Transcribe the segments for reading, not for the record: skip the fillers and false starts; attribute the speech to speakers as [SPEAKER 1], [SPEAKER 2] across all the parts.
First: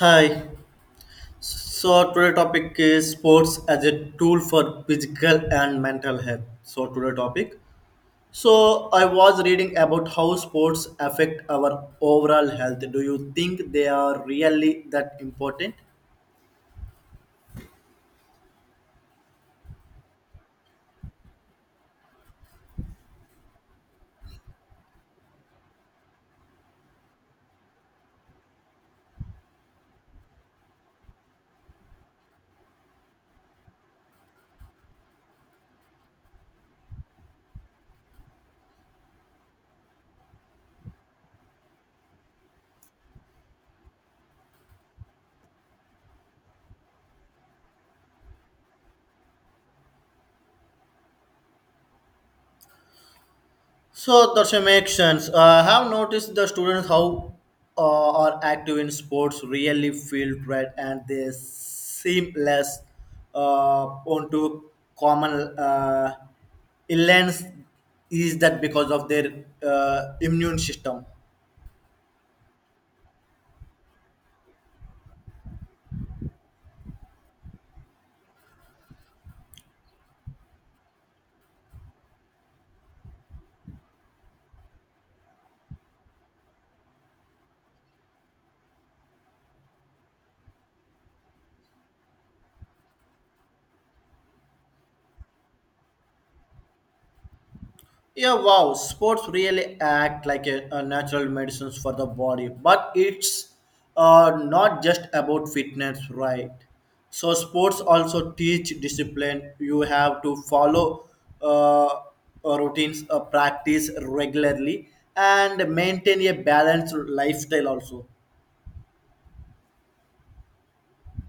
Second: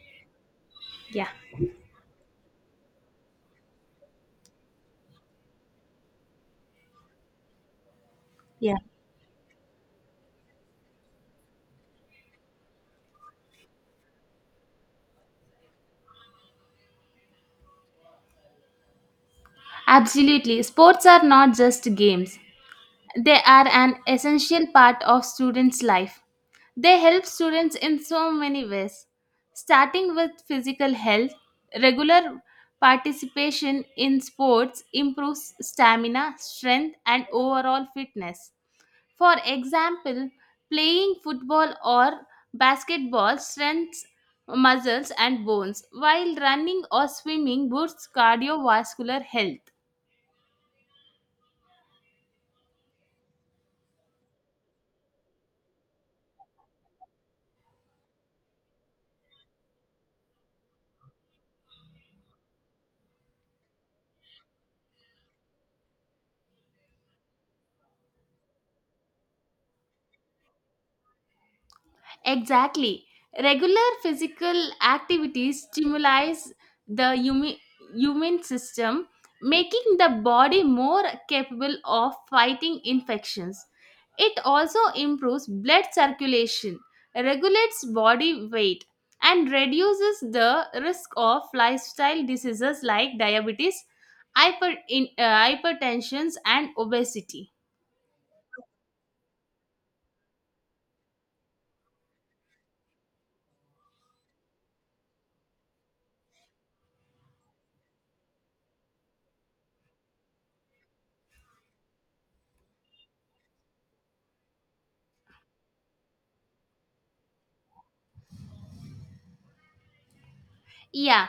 [SPEAKER 1] Hi.
[SPEAKER 2] Yeah.
[SPEAKER 1] So today topic is sports as a tool for physical and mental health. So today topic. So
[SPEAKER 2] Yeah,
[SPEAKER 1] I was reading about how sports affect our overall health. Do you think they are really that important?
[SPEAKER 2] absolutely. Sports are not just games, they are an essential part of students' life. They help students in so many ways, starting with physical health. Regular participation in sports improves stamina, strength, and overall fitness. For example, playing football or basketball strengthens muscles and bones, while running or swimming boosts cardiovascular health.
[SPEAKER 1] So that's a makes sense. I have noticed the students how are active in sports really feel great and they seem less onto common uh, illness. Is that because of their immune system?
[SPEAKER 2] Exactly. Regular physical activities stimulates the humi- human system, making the body more capable of fighting infections. It also improves blood circulation, regulates body weight, and reduces the risk of lifestyle diseases like diabetes, hypertension, and obesity.
[SPEAKER 1] Yeah, wow. Sports really act like a natural medicines for the body, but it's not just about fitness, right? So sports also teach discipline. You have to follow uh, routines, practice regularly, and maintain a balanced lifestyle also.
[SPEAKER 2] Yeah,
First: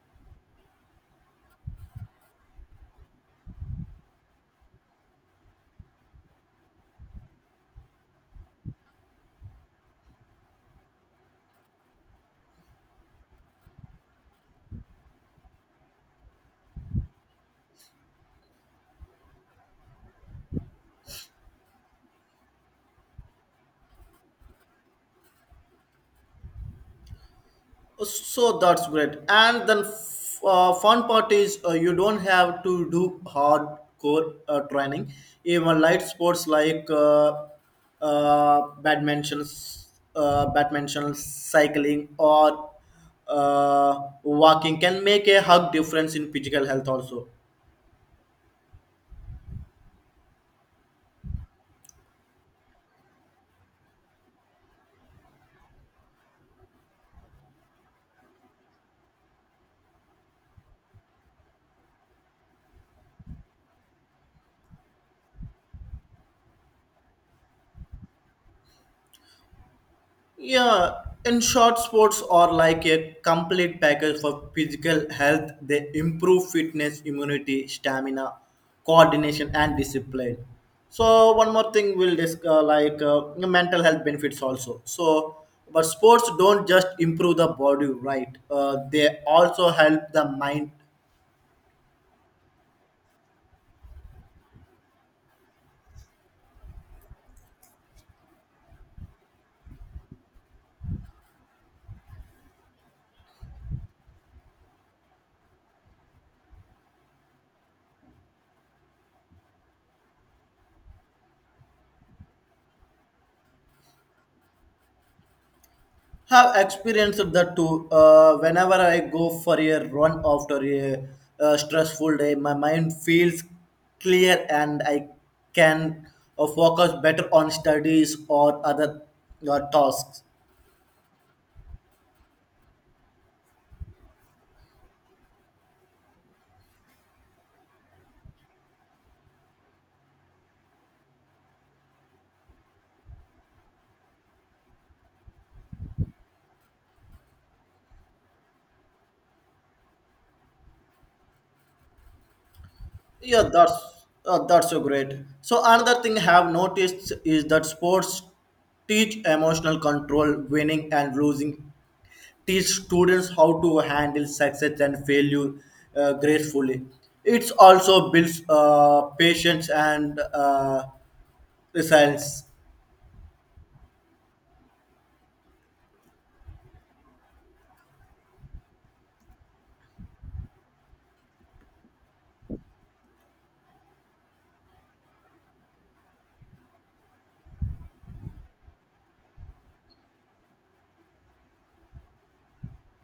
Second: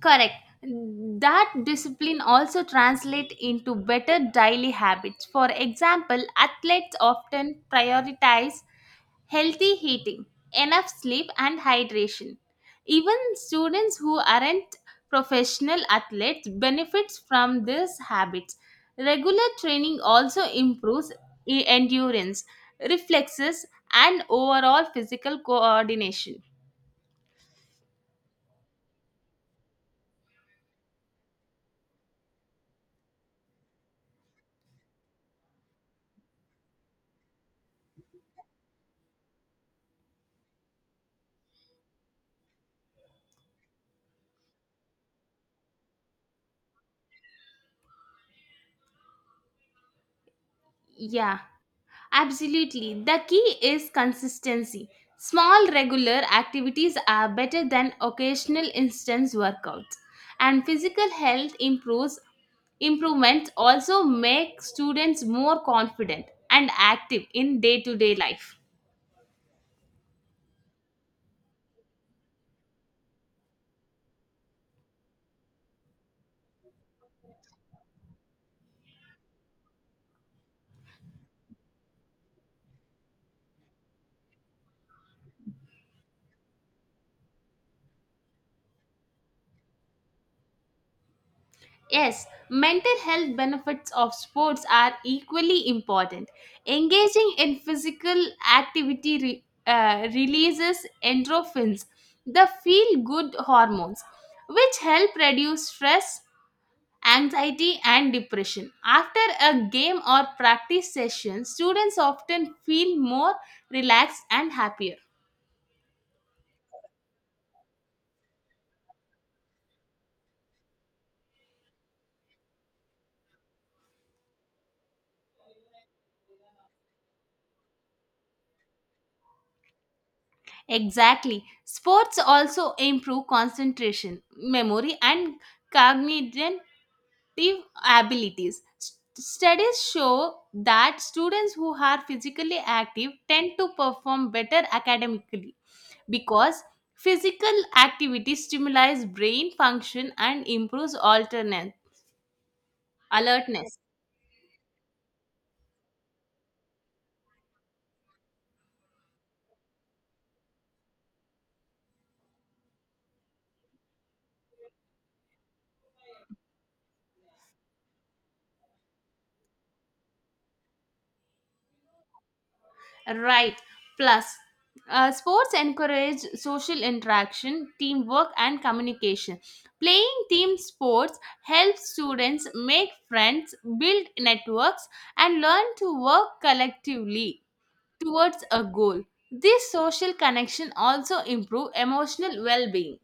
[SPEAKER 2] correct. That discipline also translate into better daily habits. For example, athletes often prioritize healthy eating, enough sleep and hydration. Even students who aren't professional athletes benefits from these habits. Regular training also improves endurance, reflexes and overall physical coordination.
[SPEAKER 1] So that's great. And then fun part is you don't have to do hardcore training. Even light sports like uh, badminton, badminton, cycling, or walking can make a hug difference in physical health also.
[SPEAKER 2] Yeah, absolutely. The key is consistency. Small regular activities are better than occasional instance workouts. And physical health improves improvements also make students more confident and active in day-to-day life.
[SPEAKER 1] Yeah, in short, sports are like a complete package for physical health. They improve fitness, immunity, stamina, coordination, and discipline. So one more thing we'll discuss, like mental health benefits also. But sports don't just improve the body, right? They also help the mind.
[SPEAKER 2] Yes, mental health benefits of sports are equally important. Engaging in physical activity releases endorphins, the feel good hormones, which help reduce stress, anxiety, and depression. After a game or practice session, students often feel more relaxed and happier.
[SPEAKER 1] Have experienced that too. Whenever I go for a run after a stressful day, my mind feels clear and I can focus better on studies or other tasks.
[SPEAKER 2] Exactly. Sports also improve concentration, memory, and cognitive abilities. Studies show that students who are physically active tend to perform better academically because physical activity stimulates brain function and improves alternate
[SPEAKER 1] Yeah,
[SPEAKER 2] alertness.
[SPEAKER 1] that's so great. So another thing I have noticed is that sports teach emotional control, winning and losing teach students how to handle success and failure gracefully. It also builds patience and resilience.
[SPEAKER 2] Right. Plus, sports encourage social interaction, teamwork, and communication. Playing team sports helps students make friends, build networks, and learn to work collectively towards a goal. This social connection also improves emotional well-being.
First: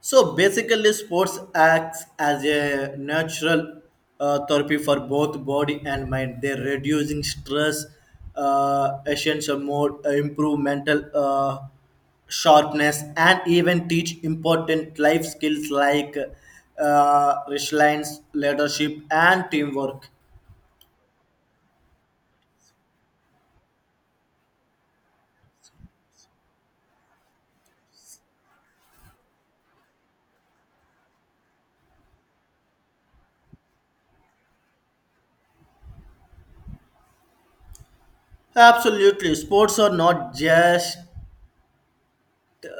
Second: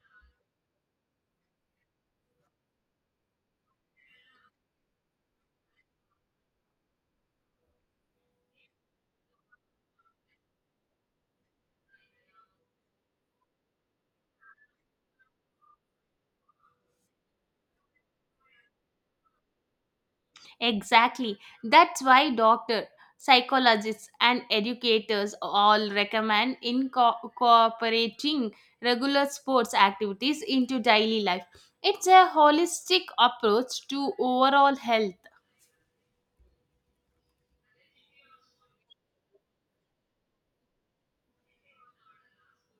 [SPEAKER 1] So basically, sports acts as a natural therapy for both body and mind. They're reducing stress, essential mode, improve mental sharpness, and even teach important life skills like resilience, leadership, and teamwork.
[SPEAKER 2] Exactly. That's why doctor, psychologists and educators all recommend incorporating regular sports activities into daily life. It's a holistic approach to overall health.
[SPEAKER 1] Absolutely, sports are not just.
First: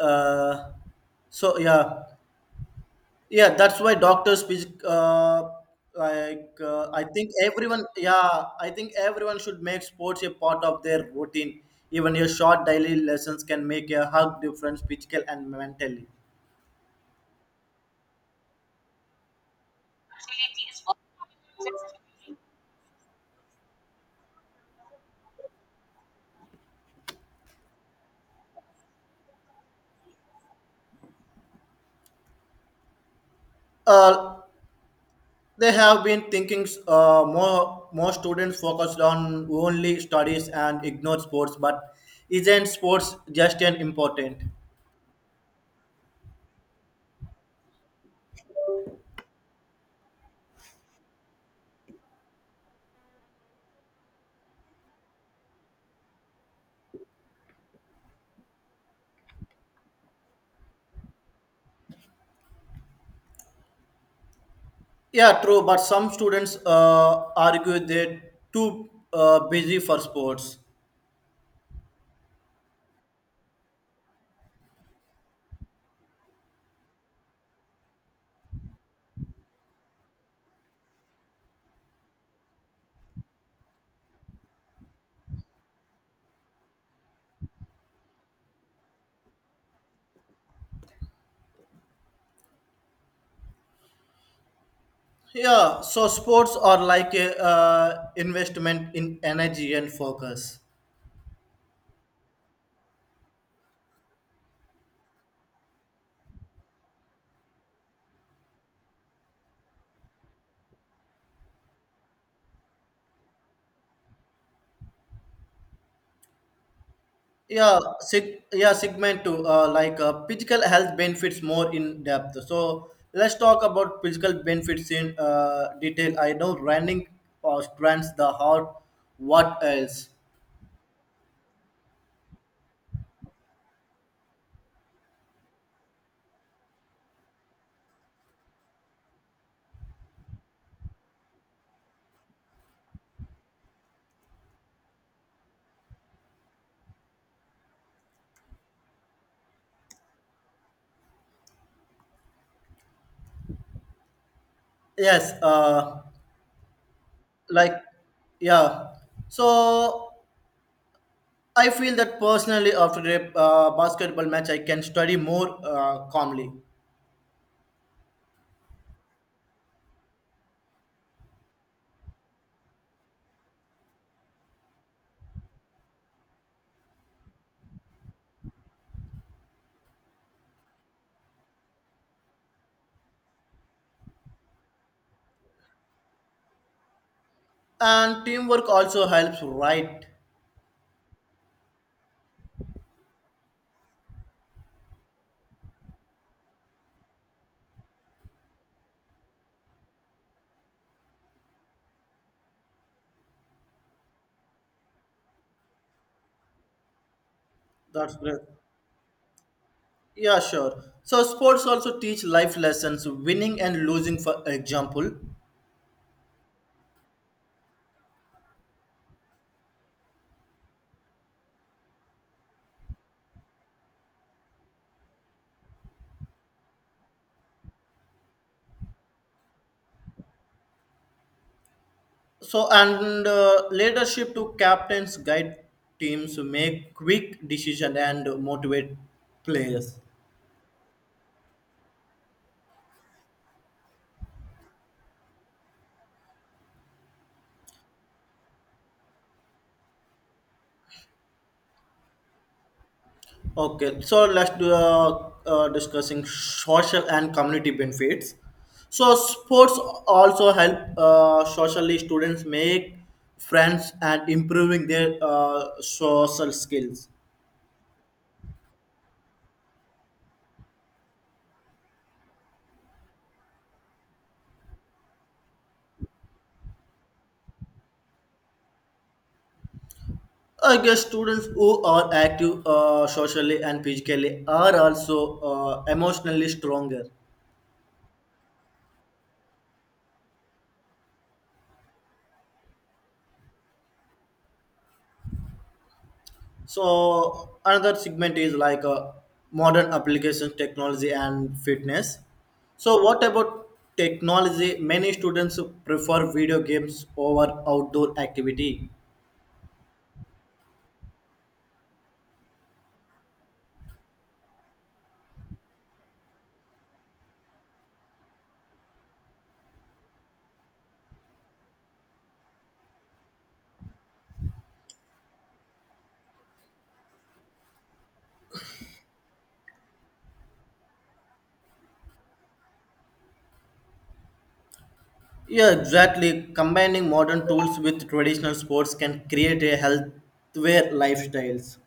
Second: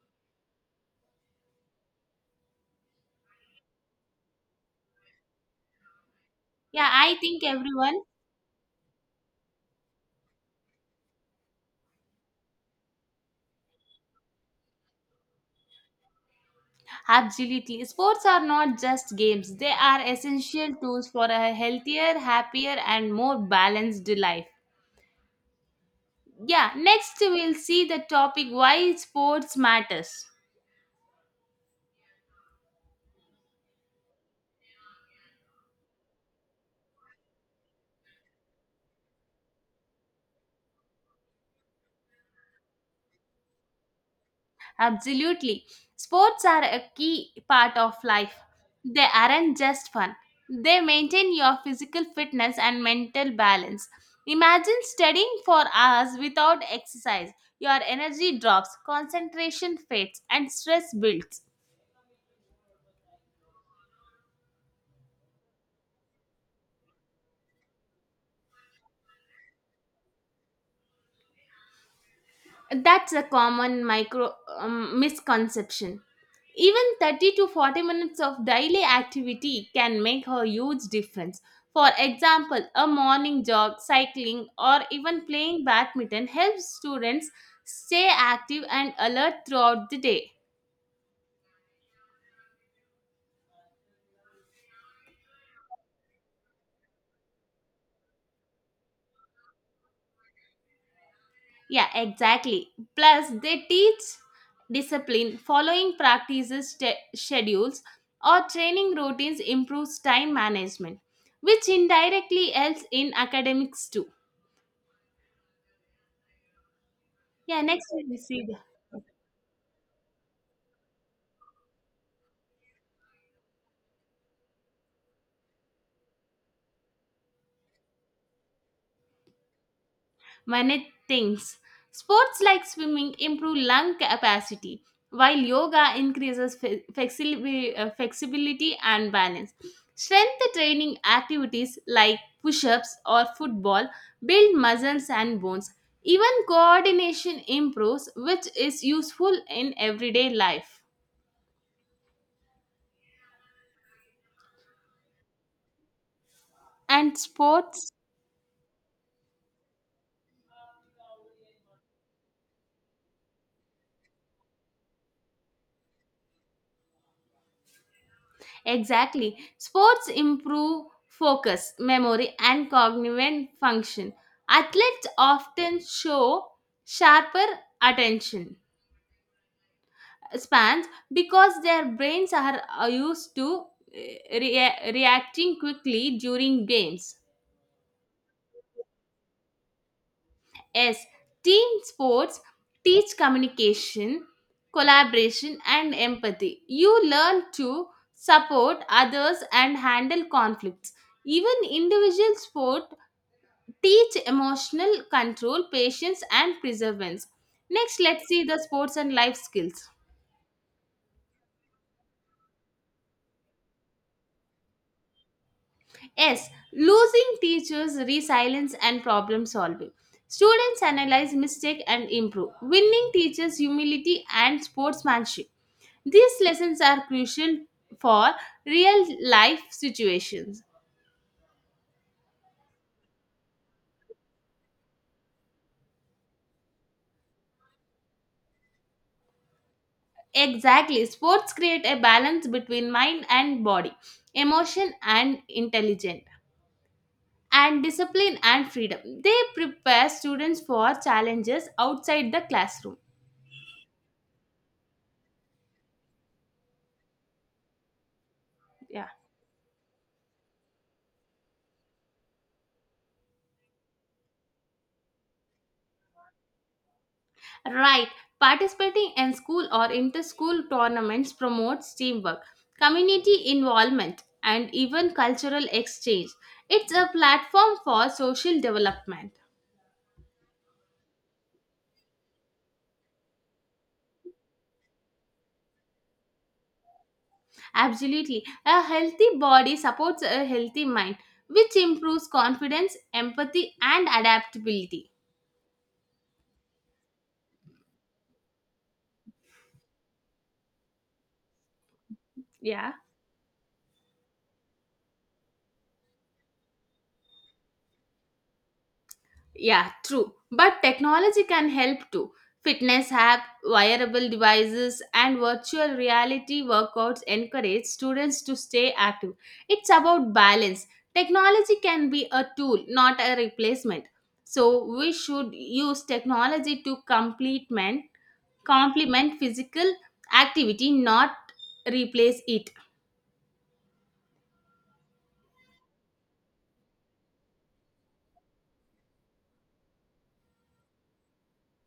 [SPEAKER 1] Uh, so yeah Yeah, that's why doctors,
[SPEAKER 2] Yeah,
[SPEAKER 1] I
[SPEAKER 2] I
[SPEAKER 1] think
[SPEAKER 2] think everyone
[SPEAKER 1] I think everyone should make sports a part of their routine. Even your short daily lessons can make a hug difference, physical and mentally.
[SPEAKER 2] absolutely. Sports are not just games. They are essential tools for a healthier, happier and more balanced life. Yeah, next we'll see the topic why sports matters.
[SPEAKER 1] Uh, they have been thinking more students focused on only studies and ignore sports, but isn't sports just an important?
[SPEAKER 2] Absolutely. Sports are a key part of life. They aren't just fun, they maintain your physical fitness and mental balance. Imagine studying for hours without exercise. Your energy drops, concentration fades, and stress builds.
[SPEAKER 1] Yeah, true. But some students argue they're too busy for sports.
[SPEAKER 2] That's a common micro misconception. Even 30 to 40 minutes of daily activity can make a huge difference. For example, a morning jog, cycling, or even playing badminton helps students stay active and alert throughout the day.
[SPEAKER 1] Yeah, so sports are like a investment in energy and focus.
[SPEAKER 2] Yeah, exactly. Plus, they teach discipline, following practices, schedules, or training routines improves time management, which indirectly helps in academics too. Yeah, next we will see.
[SPEAKER 1] Segment two, physical health benefits more in depth. So let's talk about physical benefits in detail. I know running strengthens the heart. What else?
[SPEAKER 2] When it thinks, sports like swimming improve lung capacity, while yoga increases flexibility and balance. Strength training activities like push ups or football build muscles and bones. Even coordination improves, which is useful in everyday life.
[SPEAKER 1] Yes,
[SPEAKER 2] And
[SPEAKER 1] like
[SPEAKER 2] sports
[SPEAKER 1] yeah. So I feel that personally after a basketball match, I can study more calmly.
[SPEAKER 2] exactly. Sports improve focus, memory, and cognitive function. Athletes often show sharper attention spans because their brains are used to reacting quickly during games.
[SPEAKER 1] And teamwork also helps, right?
[SPEAKER 2] Yes, team sports teach communication, collaboration, and empathy. You learn to support others and handle conflicts. Even individual sport teach emotional control, patience, and perseverance. Next,
[SPEAKER 1] That's
[SPEAKER 2] let's
[SPEAKER 1] great.
[SPEAKER 2] see the sports and life skills.
[SPEAKER 1] Yeah, sure. So sports also teach life lessons, winning and losing, for example.
[SPEAKER 2] Yes, losing teachers resilience and problem solving. Students analyze mistake and improve. Winning teaches humility and sportsmanship. These lessons are crucial for real life situations.
[SPEAKER 1] So and leadership to captains guide teams to make quick decision and motivate players.
[SPEAKER 2] Exactly, sports create a balance between mind and body, emotion and intelligence, and discipline and freedom. They prepare students for challenges outside the classroom.
[SPEAKER 1] Okay, so let's do discussing social and community benefits.
[SPEAKER 2] Yeah.
[SPEAKER 1] So sports also help socially students make friends and improving their social skills.
[SPEAKER 2] Right. Participating in school or inter school tournaments promotes teamwork, community involvement, and even cultural exchange. It's a platform for social development.
[SPEAKER 1] I guess students who are active socially and physically are also emotionally stronger.
[SPEAKER 2] Absolutely. A healthy body supports a healthy mind, which improves confidence, empathy, and adaptability.
[SPEAKER 1] So another segment is like modern applications, technology, and fitness.
[SPEAKER 2] Yeah.
[SPEAKER 1] So what about technology? Many students prefer video games over outdoor activity.
[SPEAKER 2] Yeah, true. But technology can help too. Fitness app, wearable devices, and virtual reality workouts encourage students to stay active. It's about balance. Technology can be a tool, not a replacement. So we should use technology to complement complement physical activity, not replace it.
[SPEAKER 1] Yeah, exactly. Combining modern tools with traditional sports can create a healthier lifestyles.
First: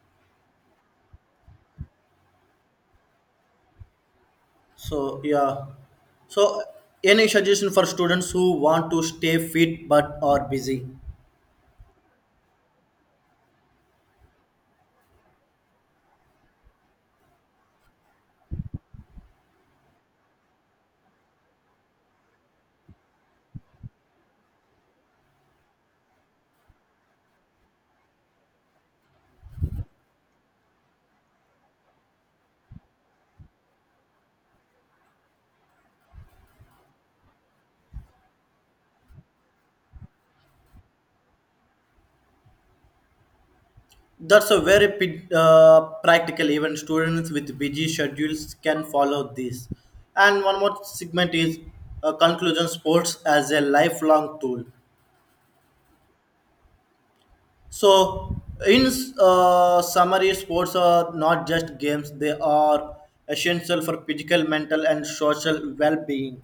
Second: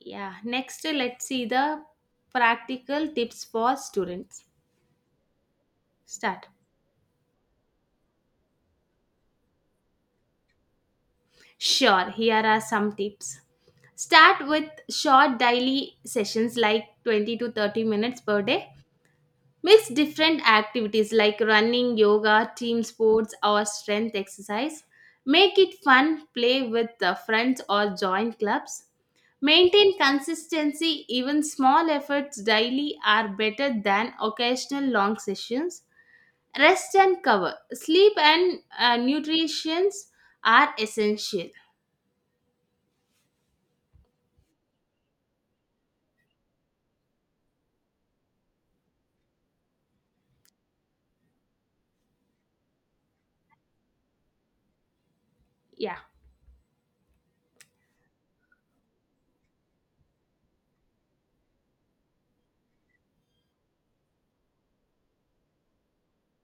[SPEAKER 2] Yeah. Next, let's see the practical tips for students.
[SPEAKER 1] So yeah.
[SPEAKER 2] Start.
[SPEAKER 1] So any suggestion for students who want to stay fit but are busy?
[SPEAKER 2] Sure, here are some tips. Start with short daily sessions like 20 to 30 minutes per day. Mix different activities like running, yoga, team sports, or strength exercise. Make it fun, play with the friends, or join clubs. Maintain consistency, even small efforts daily are better than occasional long sessions. Rest and cover. Sleep and nutrition are essential.
[SPEAKER 1] That's a very practical. Even students with busy schedules can follow this. And one more segment is conclusion sports as a lifelong tool.
[SPEAKER 2] Yeah.
[SPEAKER 1] So, in summary, sports are not just games, they are essential for physical, mental, and social well being.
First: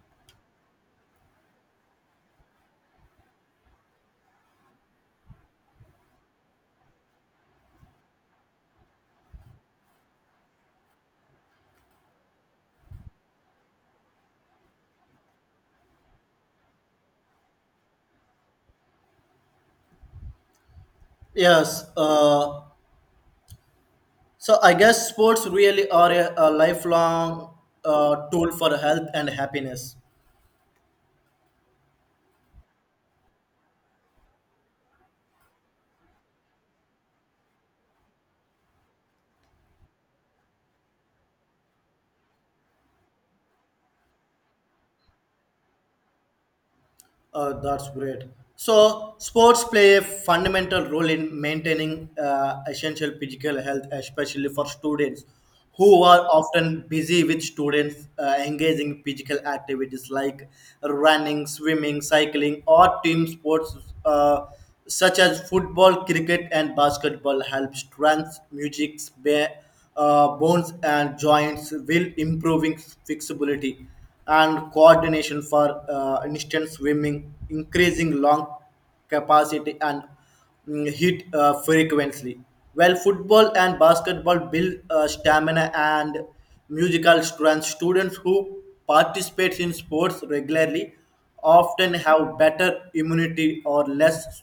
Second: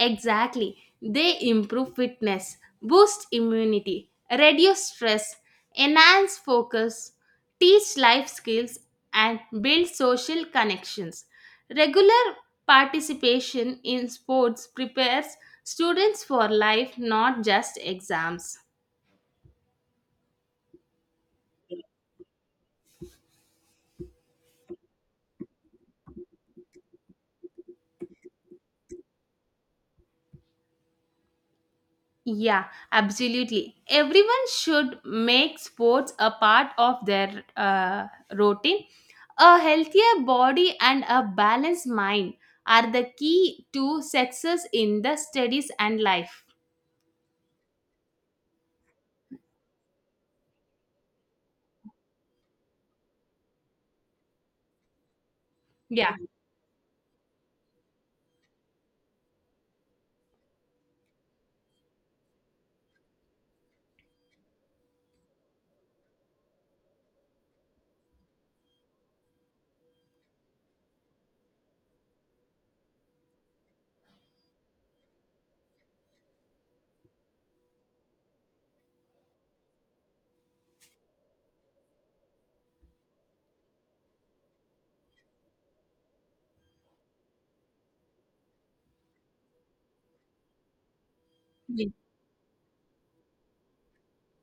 [SPEAKER 2] Exactly. They improve fitness, boost immunity, reduce stress, enhance focus, teach life skills, and build social connections. Regular participation in sports prepares students for life, not just exams.
[SPEAKER 1] Yes. So I guess sports really are a lifelong tool for health and happiness.
[SPEAKER 2] Yeah, absolutely. Everyone should make sports a part of their routine. A healthier body and a balanced mind are the key to success in the studies and life.
[SPEAKER 1] That's great. So, sports play a fundamental role in maintaining essential physical health, especially for students who
[SPEAKER 2] Yeah.
[SPEAKER 1] are often busy with students engaging physical activities like running, swimming, cycling, or team sports. Uh, Such as football, cricket, and basketball, help strength, music, bones, and joints, will improving flexibility and coordination for instance swimming, increasing lung capacity and hit frequency. While football and basketball build stamina and musical strength, students who participate in sports regularly
[SPEAKER 2] Yeah,
[SPEAKER 1] often have better immunity or less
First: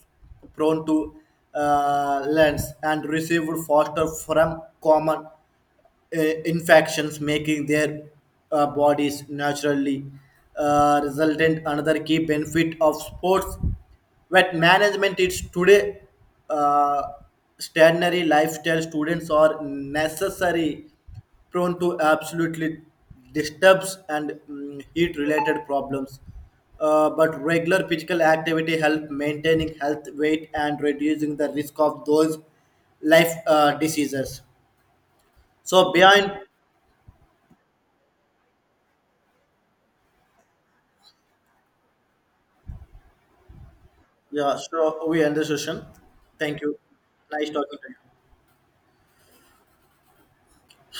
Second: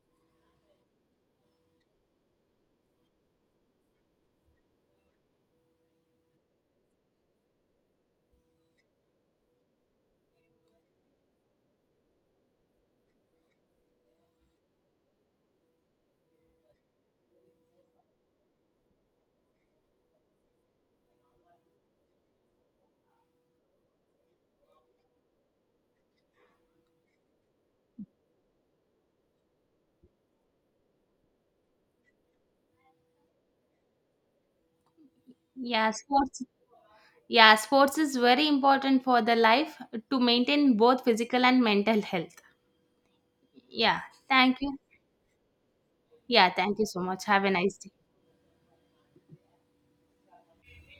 [SPEAKER 1] prone to lens and receive faster from common infections, making their bodies naturally resultant. Another key benefit of sports wet management is today uh, stationary lifestyle students are necessary prone to absolutely disturbs and heat related problems. But regular physical activity help maintaining health weight and reducing the risk of those life diseases. So
[SPEAKER 2] Yeah,
[SPEAKER 1] behind,
[SPEAKER 2] sports. Yeah, sports is very important for the life to maintain both physical and mental health. Yeah,
[SPEAKER 1] yeah,
[SPEAKER 2] thank you.
[SPEAKER 1] so we end the session.
[SPEAKER 2] Yeah,
[SPEAKER 1] Thank you.
[SPEAKER 2] thank you so much. Have
[SPEAKER 1] Nice
[SPEAKER 2] a nice
[SPEAKER 1] talking to
[SPEAKER 2] day.
[SPEAKER 1] you.